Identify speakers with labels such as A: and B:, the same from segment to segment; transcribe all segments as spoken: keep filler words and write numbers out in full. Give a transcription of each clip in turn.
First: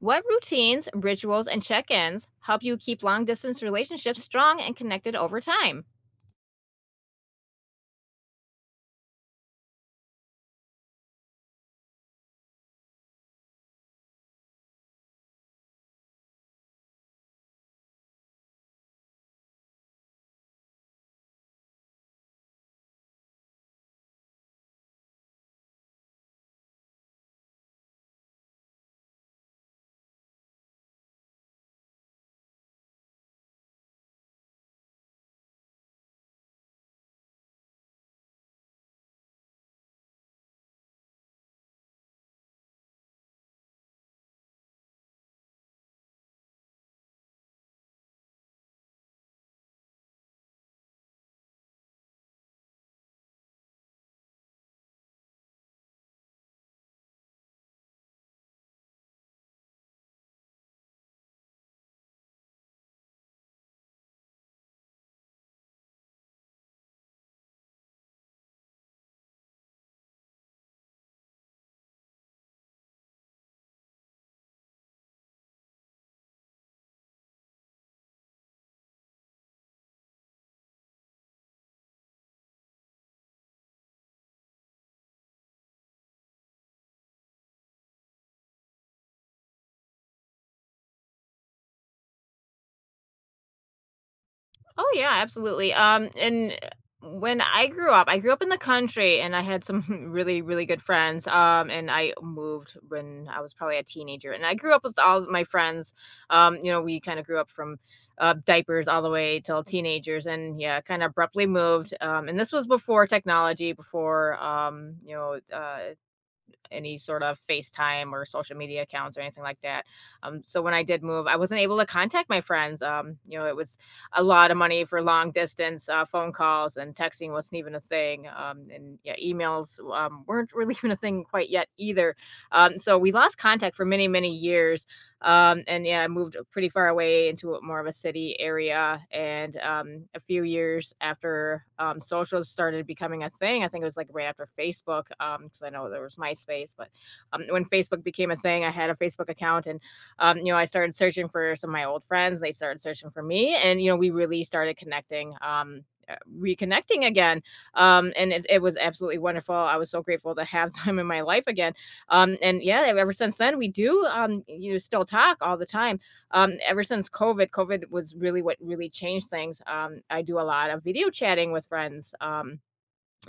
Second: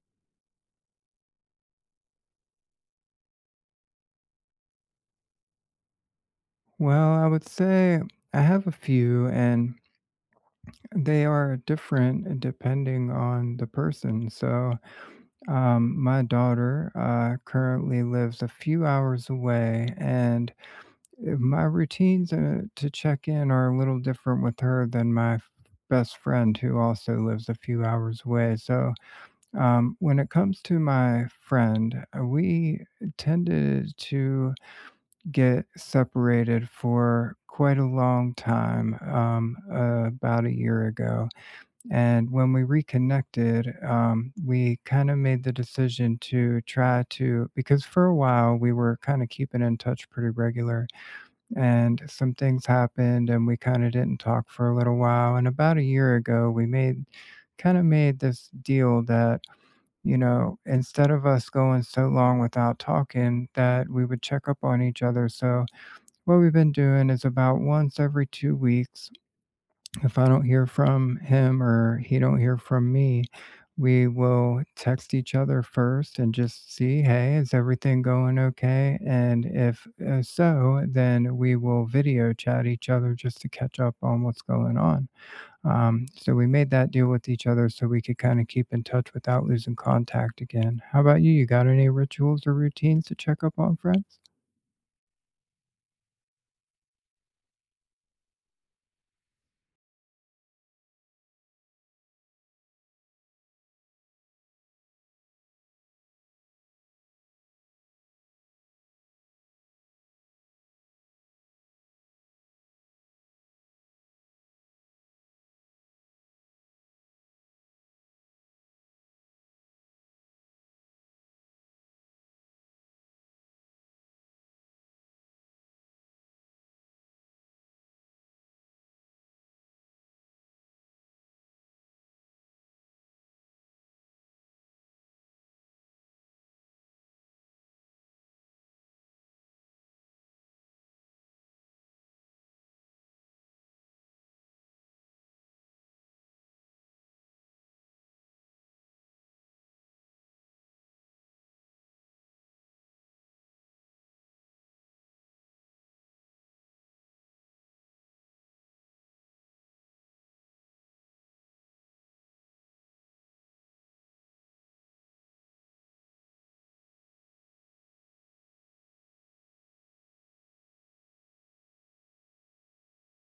A: What routines, rituals, and check ins help you keep long distance relationships strong and connected over time?
B: Well, I would say I have a few, and they are different depending on the person. So, um, my daughter uh, currently lives a few hours away, and uh, my routines uh, to check in are a little different with her than my f- best friend, who also lives a few hours away. So, um, when it comes to my friend, uh, we tended to get separated for quite a long time, um, uh, about a year ago, and when we reconnected, um, we kinda made the decision to try to, because for a while, we were kinda keeping in touch pretty regular, and some things happened, and we kinda didn't talk for a little while, and about a year ago, we made kinda made this deal that, you know, instead of us going so long without talking, that we would check up on each other. So what we've been doing is about once every two weeks, if I don't hear from him or he don't hear from me, we will text each other first and just see, "Hey, is everything going okay?" And if, uh, so, then we will video chat each other just to catch up on what's going on. Um, so we made that deal with each other so we could kinda keep in touch without losing contact again. How about you? You got any rituals or routines to check up on friends?
A: Oh, yeah, absolutely. Um, and when I grew up, I grew up in the country and I had some really, really good friends. Um, and I moved when I was probably a teenager. And I grew up with all of my friends. Um, you know, we kind of grew up from uh, diapers all the way till teenagers, and yeah, kind of abruptly moved. Um, and this was before technology, before, um, you know, uh, any sort of FaceTime or social media accounts or anything like that. Um, so when I did move, I wasn't able to contact my friends. Um, you know, it was a lot of money for long distance uh, phone calls, and texting wasn't even a thing. Um, and yeah, emails um, weren't really even a thing quite yet either. Um, so we lost contact for many, many years. Um, and yeah, I moved uh, pretty far away into a more of a city area. And um, a few years after um, socials started becoming a thing, I think it was like right after Facebook, because I know there was MySpace, but um, when Facebook became a thing, I had a Facebook account and, um, you know, I started searching for some of my old friends. They started searching for me. And, you know, we really started connecting. Um, uh, reconnecting again. Um and it, it was absolutely wonderful. I was so grateful to have them in my life again. Um, and yeah, ever since then, we do, um, you know, still talk all the time. Um, ever since COVID, COVID was really what really changed things. Um, I do a lot of video chatting with friends. Um,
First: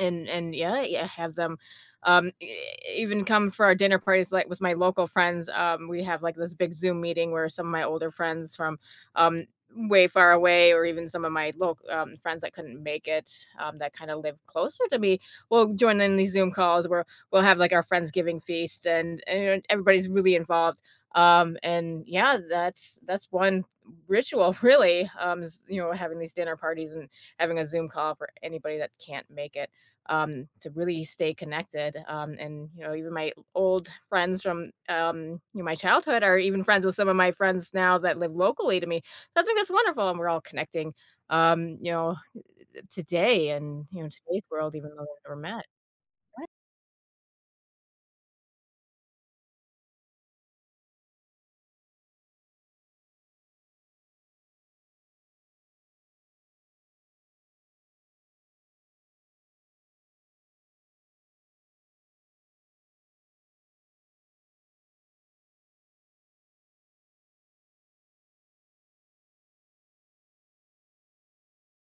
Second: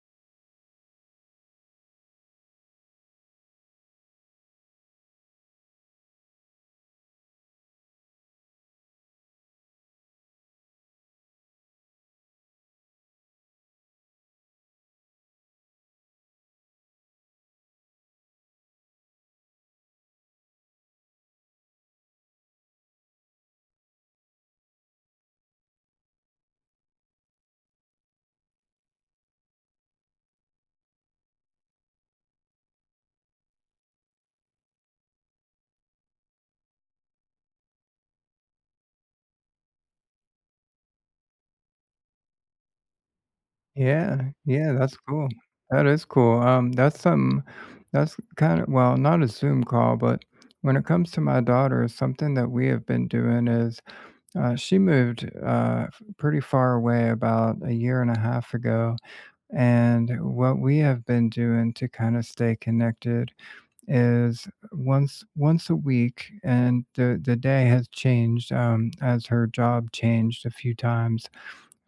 A: and and yeah, yeah, have them, um, e even come for our dinner parties, like, with my local friends. Um, we have, like, this big Zoom meeting where some of my older friends from, um, way far away, or even some of my local um, friends that couldn't make it, um, that kinda live closer to me, will join in these Zoom calls where we'll have, like, our friendsgiving feast, and and everybody's really involved. Um, and yeah, that's that's one ritual really, um, is, you know, having these dinner parties and having a Zoom call for anybody that can't make it, um, to really stay connected. Um, and you know, even my old friends from, um, you know, my childhood are even friends with some of my friends now that live locally to me. So I think that's wonderful, and we're all connecting. Um, you know, today, and you know, in
B: Yeah,
A: today's
B: yeah,
A: world, even
B: that's
A: though we
B: cool.
A: never met.
B: That is cool. Um, that's something that's kind of, well, not a Zoom call, but when it comes to my daughter, something that we have been doing is uh, she moved, uh, f- pretty far away about a year and a half ago. And what we have been doing to kind of stay connected is once once a week, and the, the day has changed um, as her job changed a few times,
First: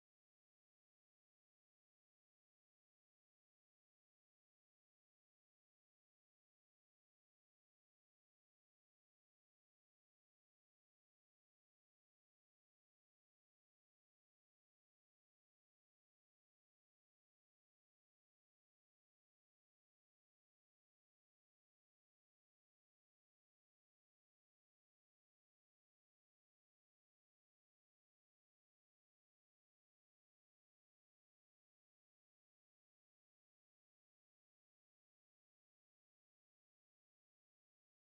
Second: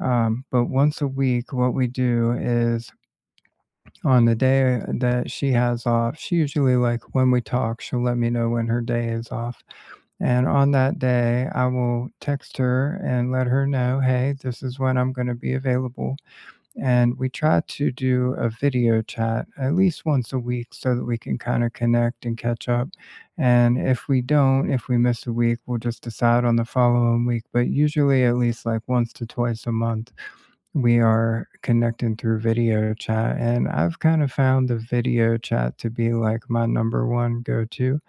B: um, but once a week, what we do is on the day that she has off, she usually, like, when we talk, she'll let me know when her day is off. And on that day, I will text her and let her know, hey, this is when I'm going to be available. And we try to do a video chat at least once a week so that we can kind of connect and catch up. And if we don't, if we miss a week, we'll just decide on the following week, but usually at least like once to twice a month we are connecting through video chat, and I've kind of found the video chat to be like my number one go to.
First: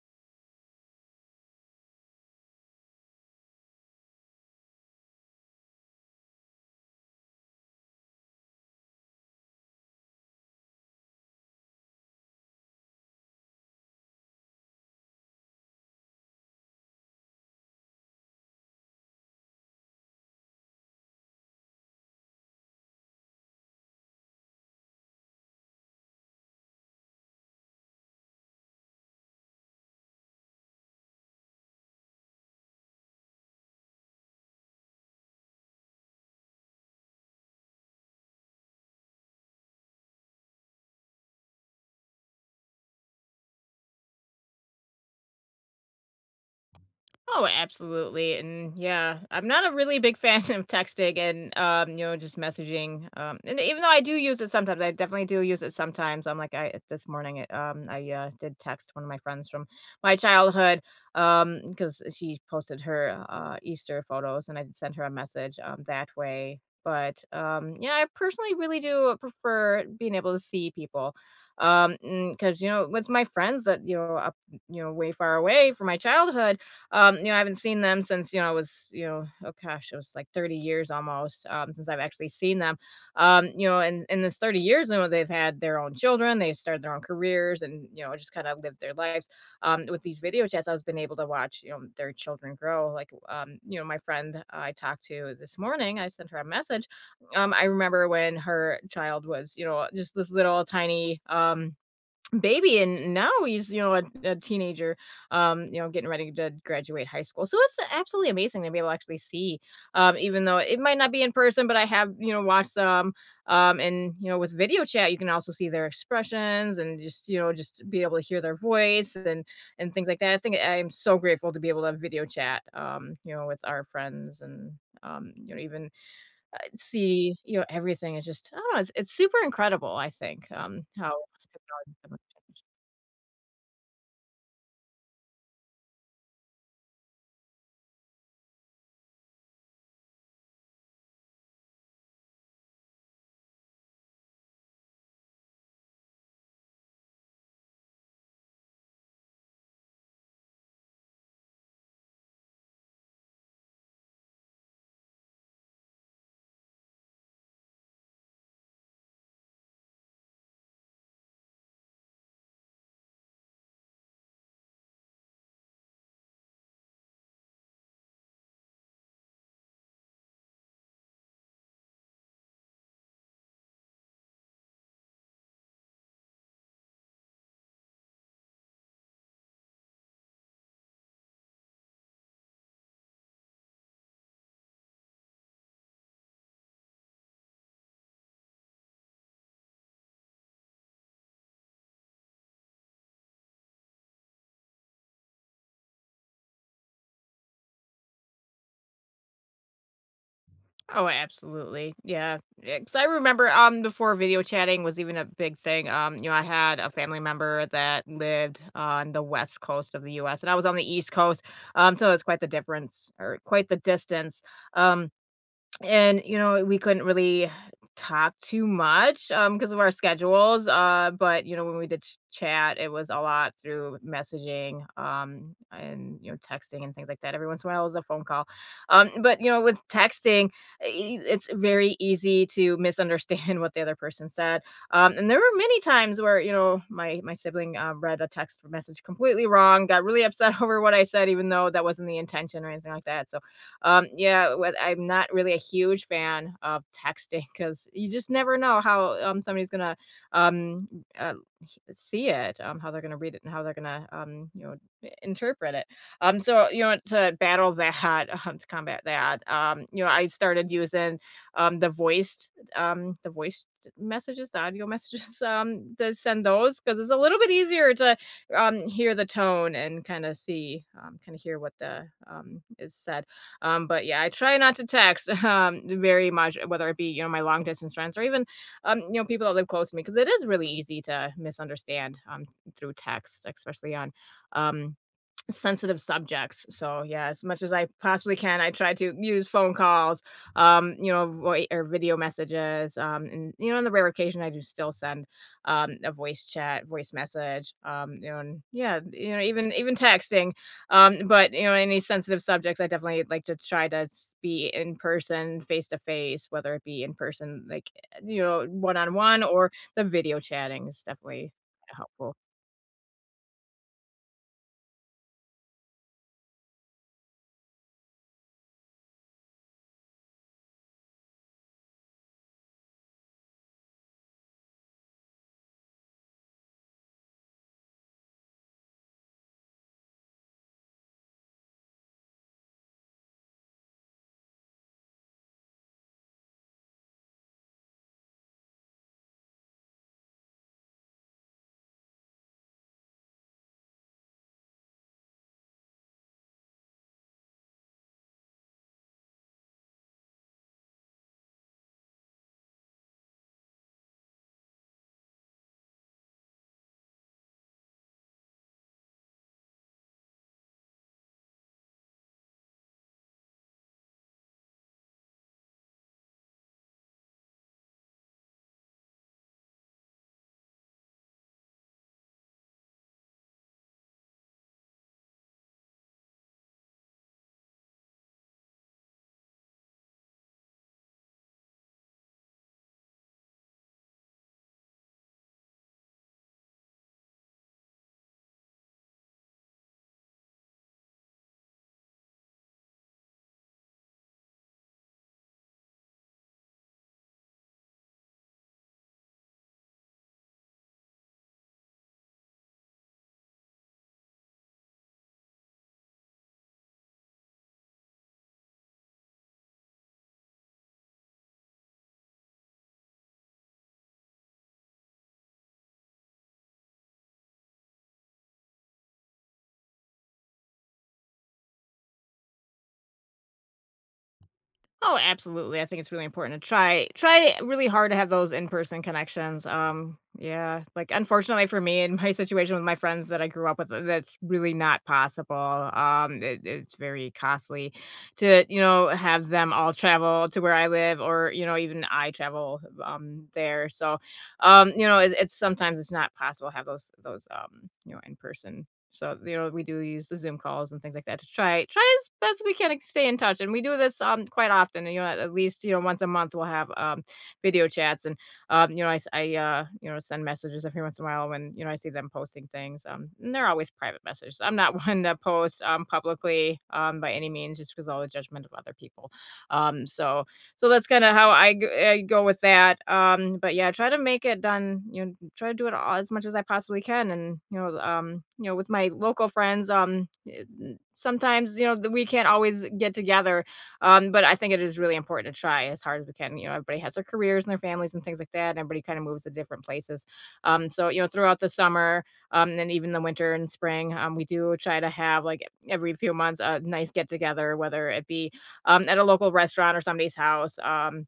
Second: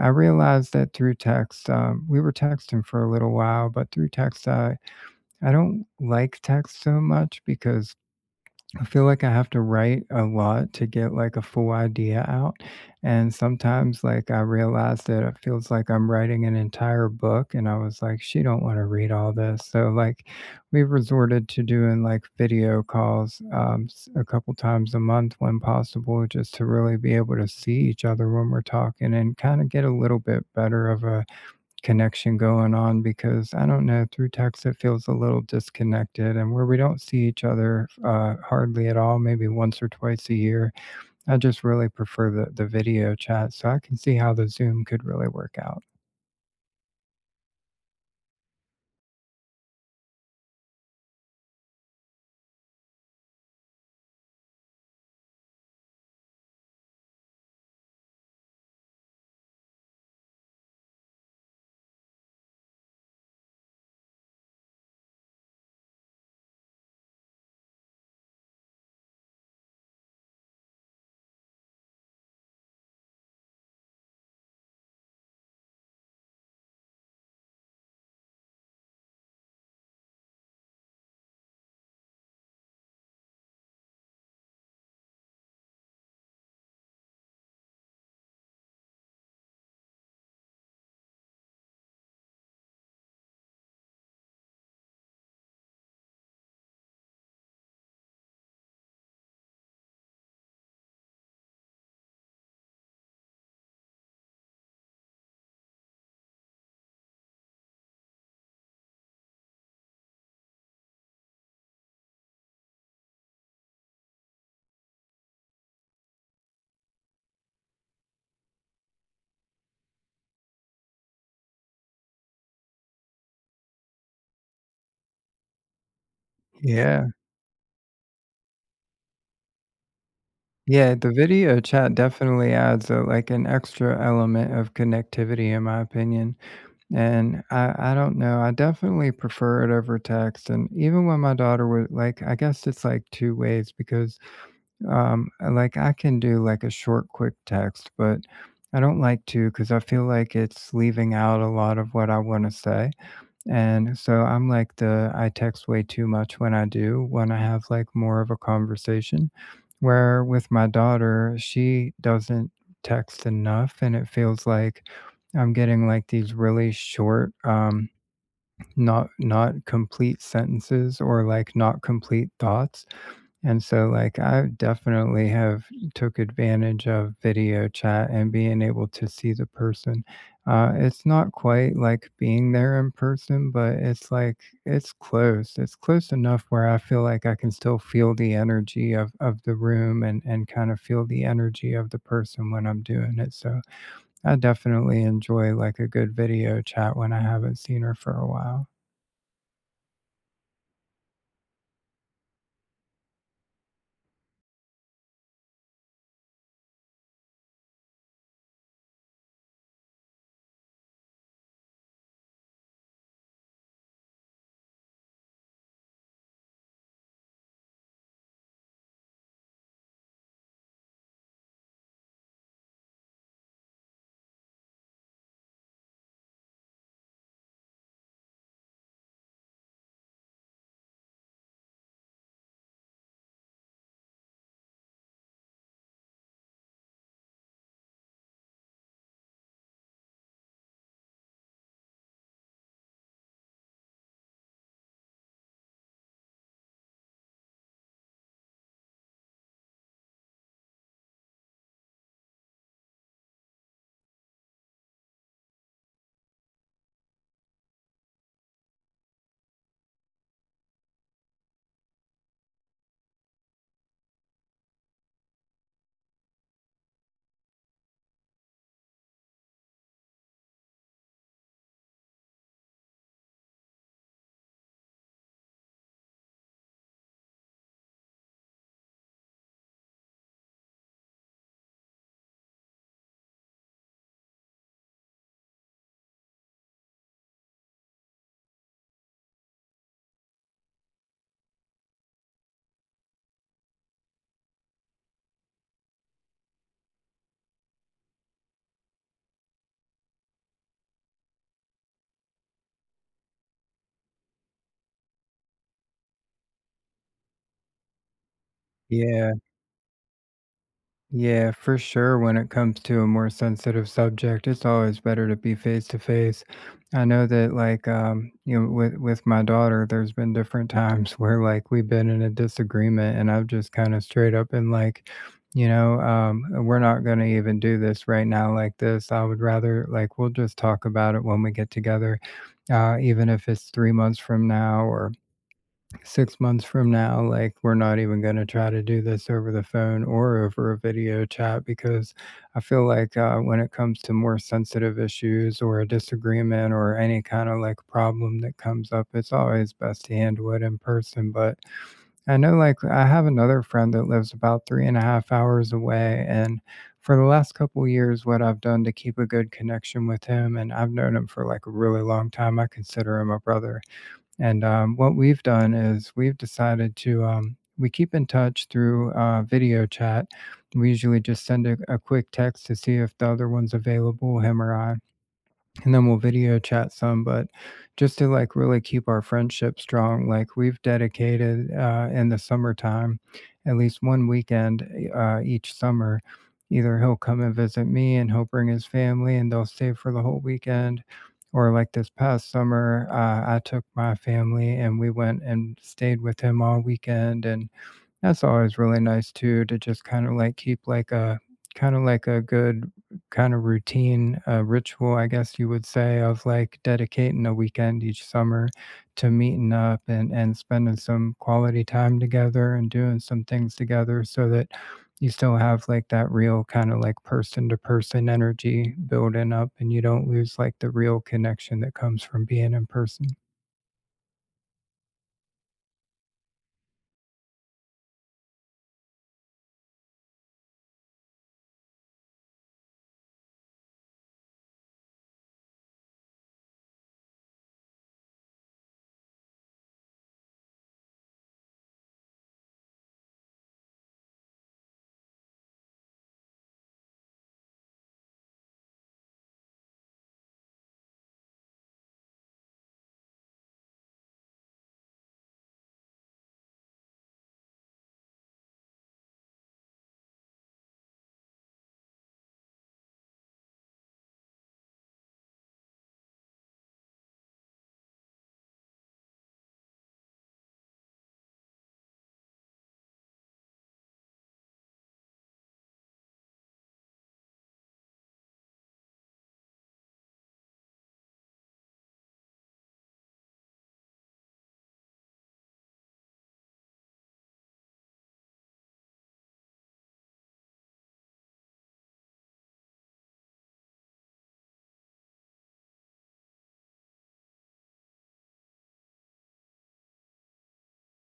B: I realized that through text, um, we were texting for a little while, but through text, I, I don't like text so much because I feel like I have to write a lot to get like a full idea out. And sometimes like I realize that it feels like I'm writing an entire book and I was like, she don't want to read all this. So like we've resorted to doing like video calls, um, s- a couple times a month when possible, just to really be able to see each other when we're talking and kind of get a little bit better of a connection going on, because I don't know, through text it feels a little disconnected, and where we don't see each other uh, hardly at all, maybe once or twice a year. I just really prefer the, the video chat. So I can see how the Zoom could really work out.
A: Oh, absolutely. And yeah, I'm not a really big fan of texting and um, you know, just messaging. Um, and even though I do use it sometimes, I definitely do use it sometimes. I'm like I this morning it, um I uh, did text one of my friends from my childhood um because she posted her uh Easter photos, and I sent her a message um that way. But um yeah, I personally really do prefer being able to see people. Um because you know, with my friends that you know up you know way far away from my childhood, um, you know, I haven't seen them since, you know, I was, you know, oh gosh, it was like thirty years almost, um, since I've actually seen them. Um, you know, and in this thirty years, you know, they've had their own children, they've started their own careers, and, you know, just kind of lived their lives. Um, with these video chats, I've been able to watch, you know, their children grow. Like, um, you know, my friend I talked to this morning, I sent her a message. um, I remember when her child was, you know, just this little tiny um, baby, and now he's, you know, a, a teenager, um you know, getting ready to graduate high school, so it's absolutely amazing to be able to actually see, um even though it might not be in person. But I have, you know, watched them. Um and you know, with video chat, you can also see their expressions, and just, you know, just be able to hear their voice and and things like that. I think I'm so grateful to be able to video chat, um you know, with our friends. And um you know, even, uh,
B: Yeah.
A: see, you know, everything. It's just, I don't know, it's, it's super incredible, I think, um
B: Yeah, the
A: how
B: video chat
A: technology.
B: definitely adds a, like an extra element of connectivity in my opinion. And I I don't know, I definitely prefer it over text, and even when my daughter would like, I guess it's, like, two ways because, um, like, I can do, like, a short, quick text, but I don't like to because I feel like it's leaving out a lot of what I wanna say. And so I'm like the I text way too much when I do, when I have like more of a conversation. Where with my daughter, she doesn't text enough and it feels like I'm getting like these really short, um not not complete sentences, or like not complete thoughts, and so, like, I definitely have took advantage of video chat and being able to see the person. Uh, it's not quite like being there in person, but it's like it's close. It's close enough where I feel like I can still feel the energy of of the room and and kind of feel the energy of the person when I'm doing it. So I definitely enjoy like a good video chat when I haven't seen her for a while.
A: Oh, absolutely. Yeah, because I remember, um before video chatting was even a big thing. Um, you know, I had a family member that lived on the west coast of the U S, and I was on the east coast. Um, so it's quite the difference, or quite the distance. Um, and you know, we couldn't really talk too much um because of our schedules, uh but you know, when we did ch- chat, it was a lot through messaging, um and you know, texting and things like that. Every once in a while was a phone call, um but you know, with texting, i- it's very easy to misunderstand what the other person said. Um and there were many times where you know, my my sibling uh, read a text message completely wrong, got really upset over what I said, even though that wasn't the intention or anything like that. So um, yeah, with I'm not really a huge fan of texting because you just never know how, um, somebody's gonna, um, uh, see it, um, how they're gonna read it, and how they're gonna, um, you know, interpret it. Um, so you know, to battle that, um, to combat that, um, you know, I started using, um, the voiced um, the voice messages, the audio messages um, to send those, because it's a little bit easier to, um, hear the tone, and kind of see, um, kind of hear what the, um, is said. Um, but yeah, I try not to text um, very much, whether it be you know, my long distance friends, or even, um, you know, people that live close to me, because it is really easy to misunderstand, um, through text, especially on, um, sensitive subjects. So yeah, as much as I possibly can, I try to use phone calls, um, you know, voi or video messages, um, and you know, on the rare occasion, I do still send, um, a voice chat, voice message, um, you know, and yeah, you know, even even texting. Um, but you know, any sensitive subjects, I definitely like to try to s- be in person, face to face, whether it be in person, like, you know, one on
B: Yeah.
A: one, or the video chatting is
B: Yeah,
A: definitely
B: for sure.
A: helpful.
B: When it comes to a more sensitive subject, it's always better to be face to face. I know that, like, um, you know, with with my daughter, there's been different times where, like, we've been in a disagreement, and I've just kind of straight up and like, you know, um, we're not going to even do this right now, like this. I would rather, like, we'll just talk about it when we get together, uh, even if it's three months from now or six months from now, like, we're not even gonna try to do this over the phone or over a video chat because I feel like, uh, when it comes to more sensitive issues or a disagreement or any kinda, like, problem that comes up, it's always best to handle it in person. But I know, like, I have another friend that lives about three and a half hours away, and for the last couple years, what I've done to keep a good connection with him, and I've known him for, like, a really long time, I consider him a brother, and um, what we've done is we've decided to, um, we keep in touch through uh, video chat. We usually just send a, a quick text to see if the other one's available, him or I, and then we'll video chat some, but just to like really keep our friendship strong, like we've dedicated, uh, in the summertime at least one weekend, uh, each summer, either he'll come and visit me and he'll bring his family and they'll stay for the whole weekend, or like this past summer, uh, I took my family and we went and stayed with him all weekend, and that's always really nice too, to just kind of like keep like a kind of like a good kind of routine, uh, ritual, I guess you would say, of like dedicating a weekend each summer to meeting up and and spending some quality time together and doing some things together so that you still have like that real kind of like person to person energy building up, and you don't lose like the real connection that comes from being in person.
A: Oh, absolutely. I think it's really important to try try really hard to have those in-person connections. Um, yeah, like unfortunately for me in my situation with my friends that I grew up with, uh, that's really not possible. Um, it, it's very costly to, you know, have them all travel to where I live, or, you know, even I travel um there. So, um, you know, it's, it's sometimes it's not possible to have those those um, you know, in-person. So, you know, we do use the Zoom calls and things like that to try try as best we can to stay in touch. And we do this um quite often. And You know, at least you know, once a month, we'll have um video chats, and um you know, I s- I, uh you know, send messages every once in a while when you know, I see them posting things. Um, and they're always private messages. I'm not one to post um publicly um by any means, just because of all the judgment of other people. Um, so so that's kinda how I g I go with that, um, but yeah, try to make it done, you know, try to do it all as much as I possibly can. And, you know, um, you know, with my local friends, um, eh, sometimes, you know, th we can't always get together, um, but I think it is really important to try as hard as we can. You know, everybody has their careers and their families and things like that, and everybody kinda moves to different places, um, so, you know, throughout the summer, um, and even the winter and spring, um, we do try to have, like, every few months, a nice get together, whether it be um, at a local restaurant or somebody's house. Um,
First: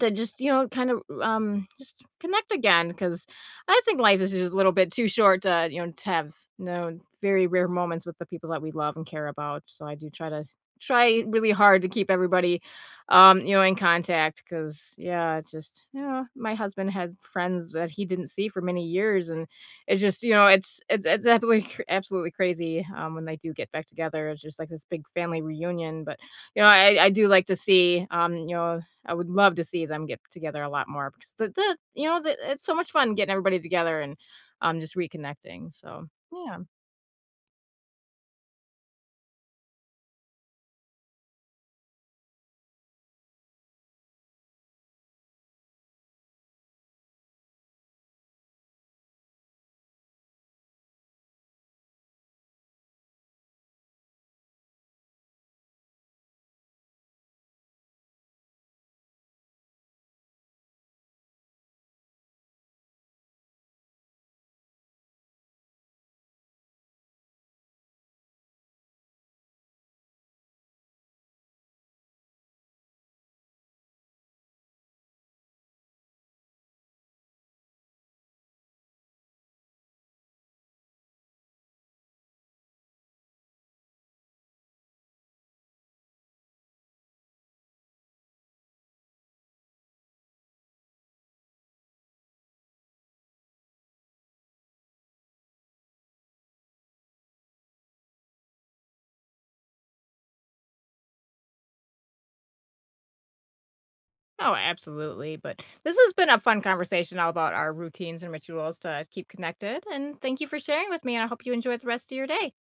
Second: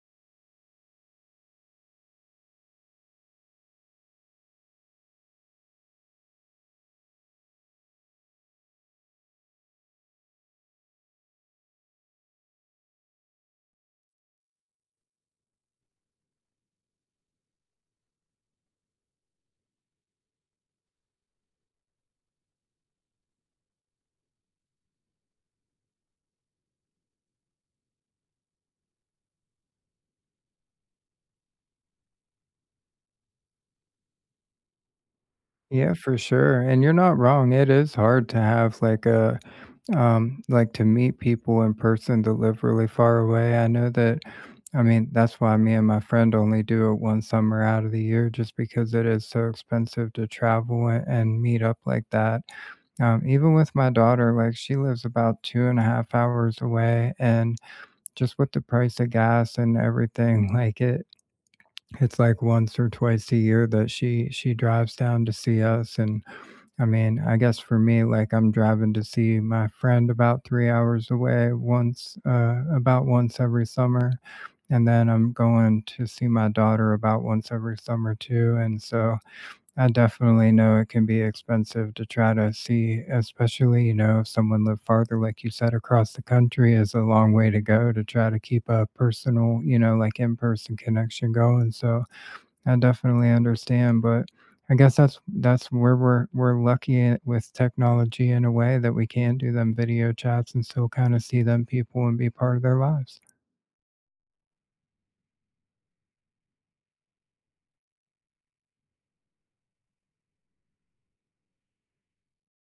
A: to just, you know, kind of, um, just connect again, because I think life is just a little bit too short to, you know, to have, no, very rare moments with the people that we love and care about. So I do try to try really hard to keep everybody, um, you know, in contact, because yeah, it's just, you know, my husband has friends that he didn't see for many years, and it's just, you know, it's it's it's absolutely cr absolutely crazy, um, when they do get back together, it's just like this big family reunion. But, you know, I I do like to see, um, you know, I would love to see them get together a lot more, because the the you know, the it's so much fun getting everybody together and, um, just reconnecting,
B: Yeah,
A: so,
B: for
A: yeah.
B: sure. And you're not wrong. It is hard to have like a, um, like to meet people in person that live really far away. I know that, I mean, that's why me and my friend only do it one summer out of the year, just because it is so expensive to travel a- and meet up like that. Um, even with my daughter, like she lives about two and a half hours away, and just with the price of gas and everything, like it, it's like once or twice a year that she she drives down to see us, and I mean, I guess for me, like I'm driving to see my friend about three hours away once, uh, about once every summer. And then I'm going to see my daughter about once every summer too. And so I definitely know it can be expensive to try to see, especially, you know, if someone lived farther, like you said, across the country is a long way to go to try to keep a personal, you know, like in person connection going. So I definitely understand, but I guess that's that's where we're we're lucky i- with technology in a way that we can do them video chats and still kind of see them people and be part of their lives.
A: Oh, absolutely, but this has been a fun conversation all about our routines and rituals to keep connected, and thank you for sharing with me, and I hope you enjoy the rest of your day.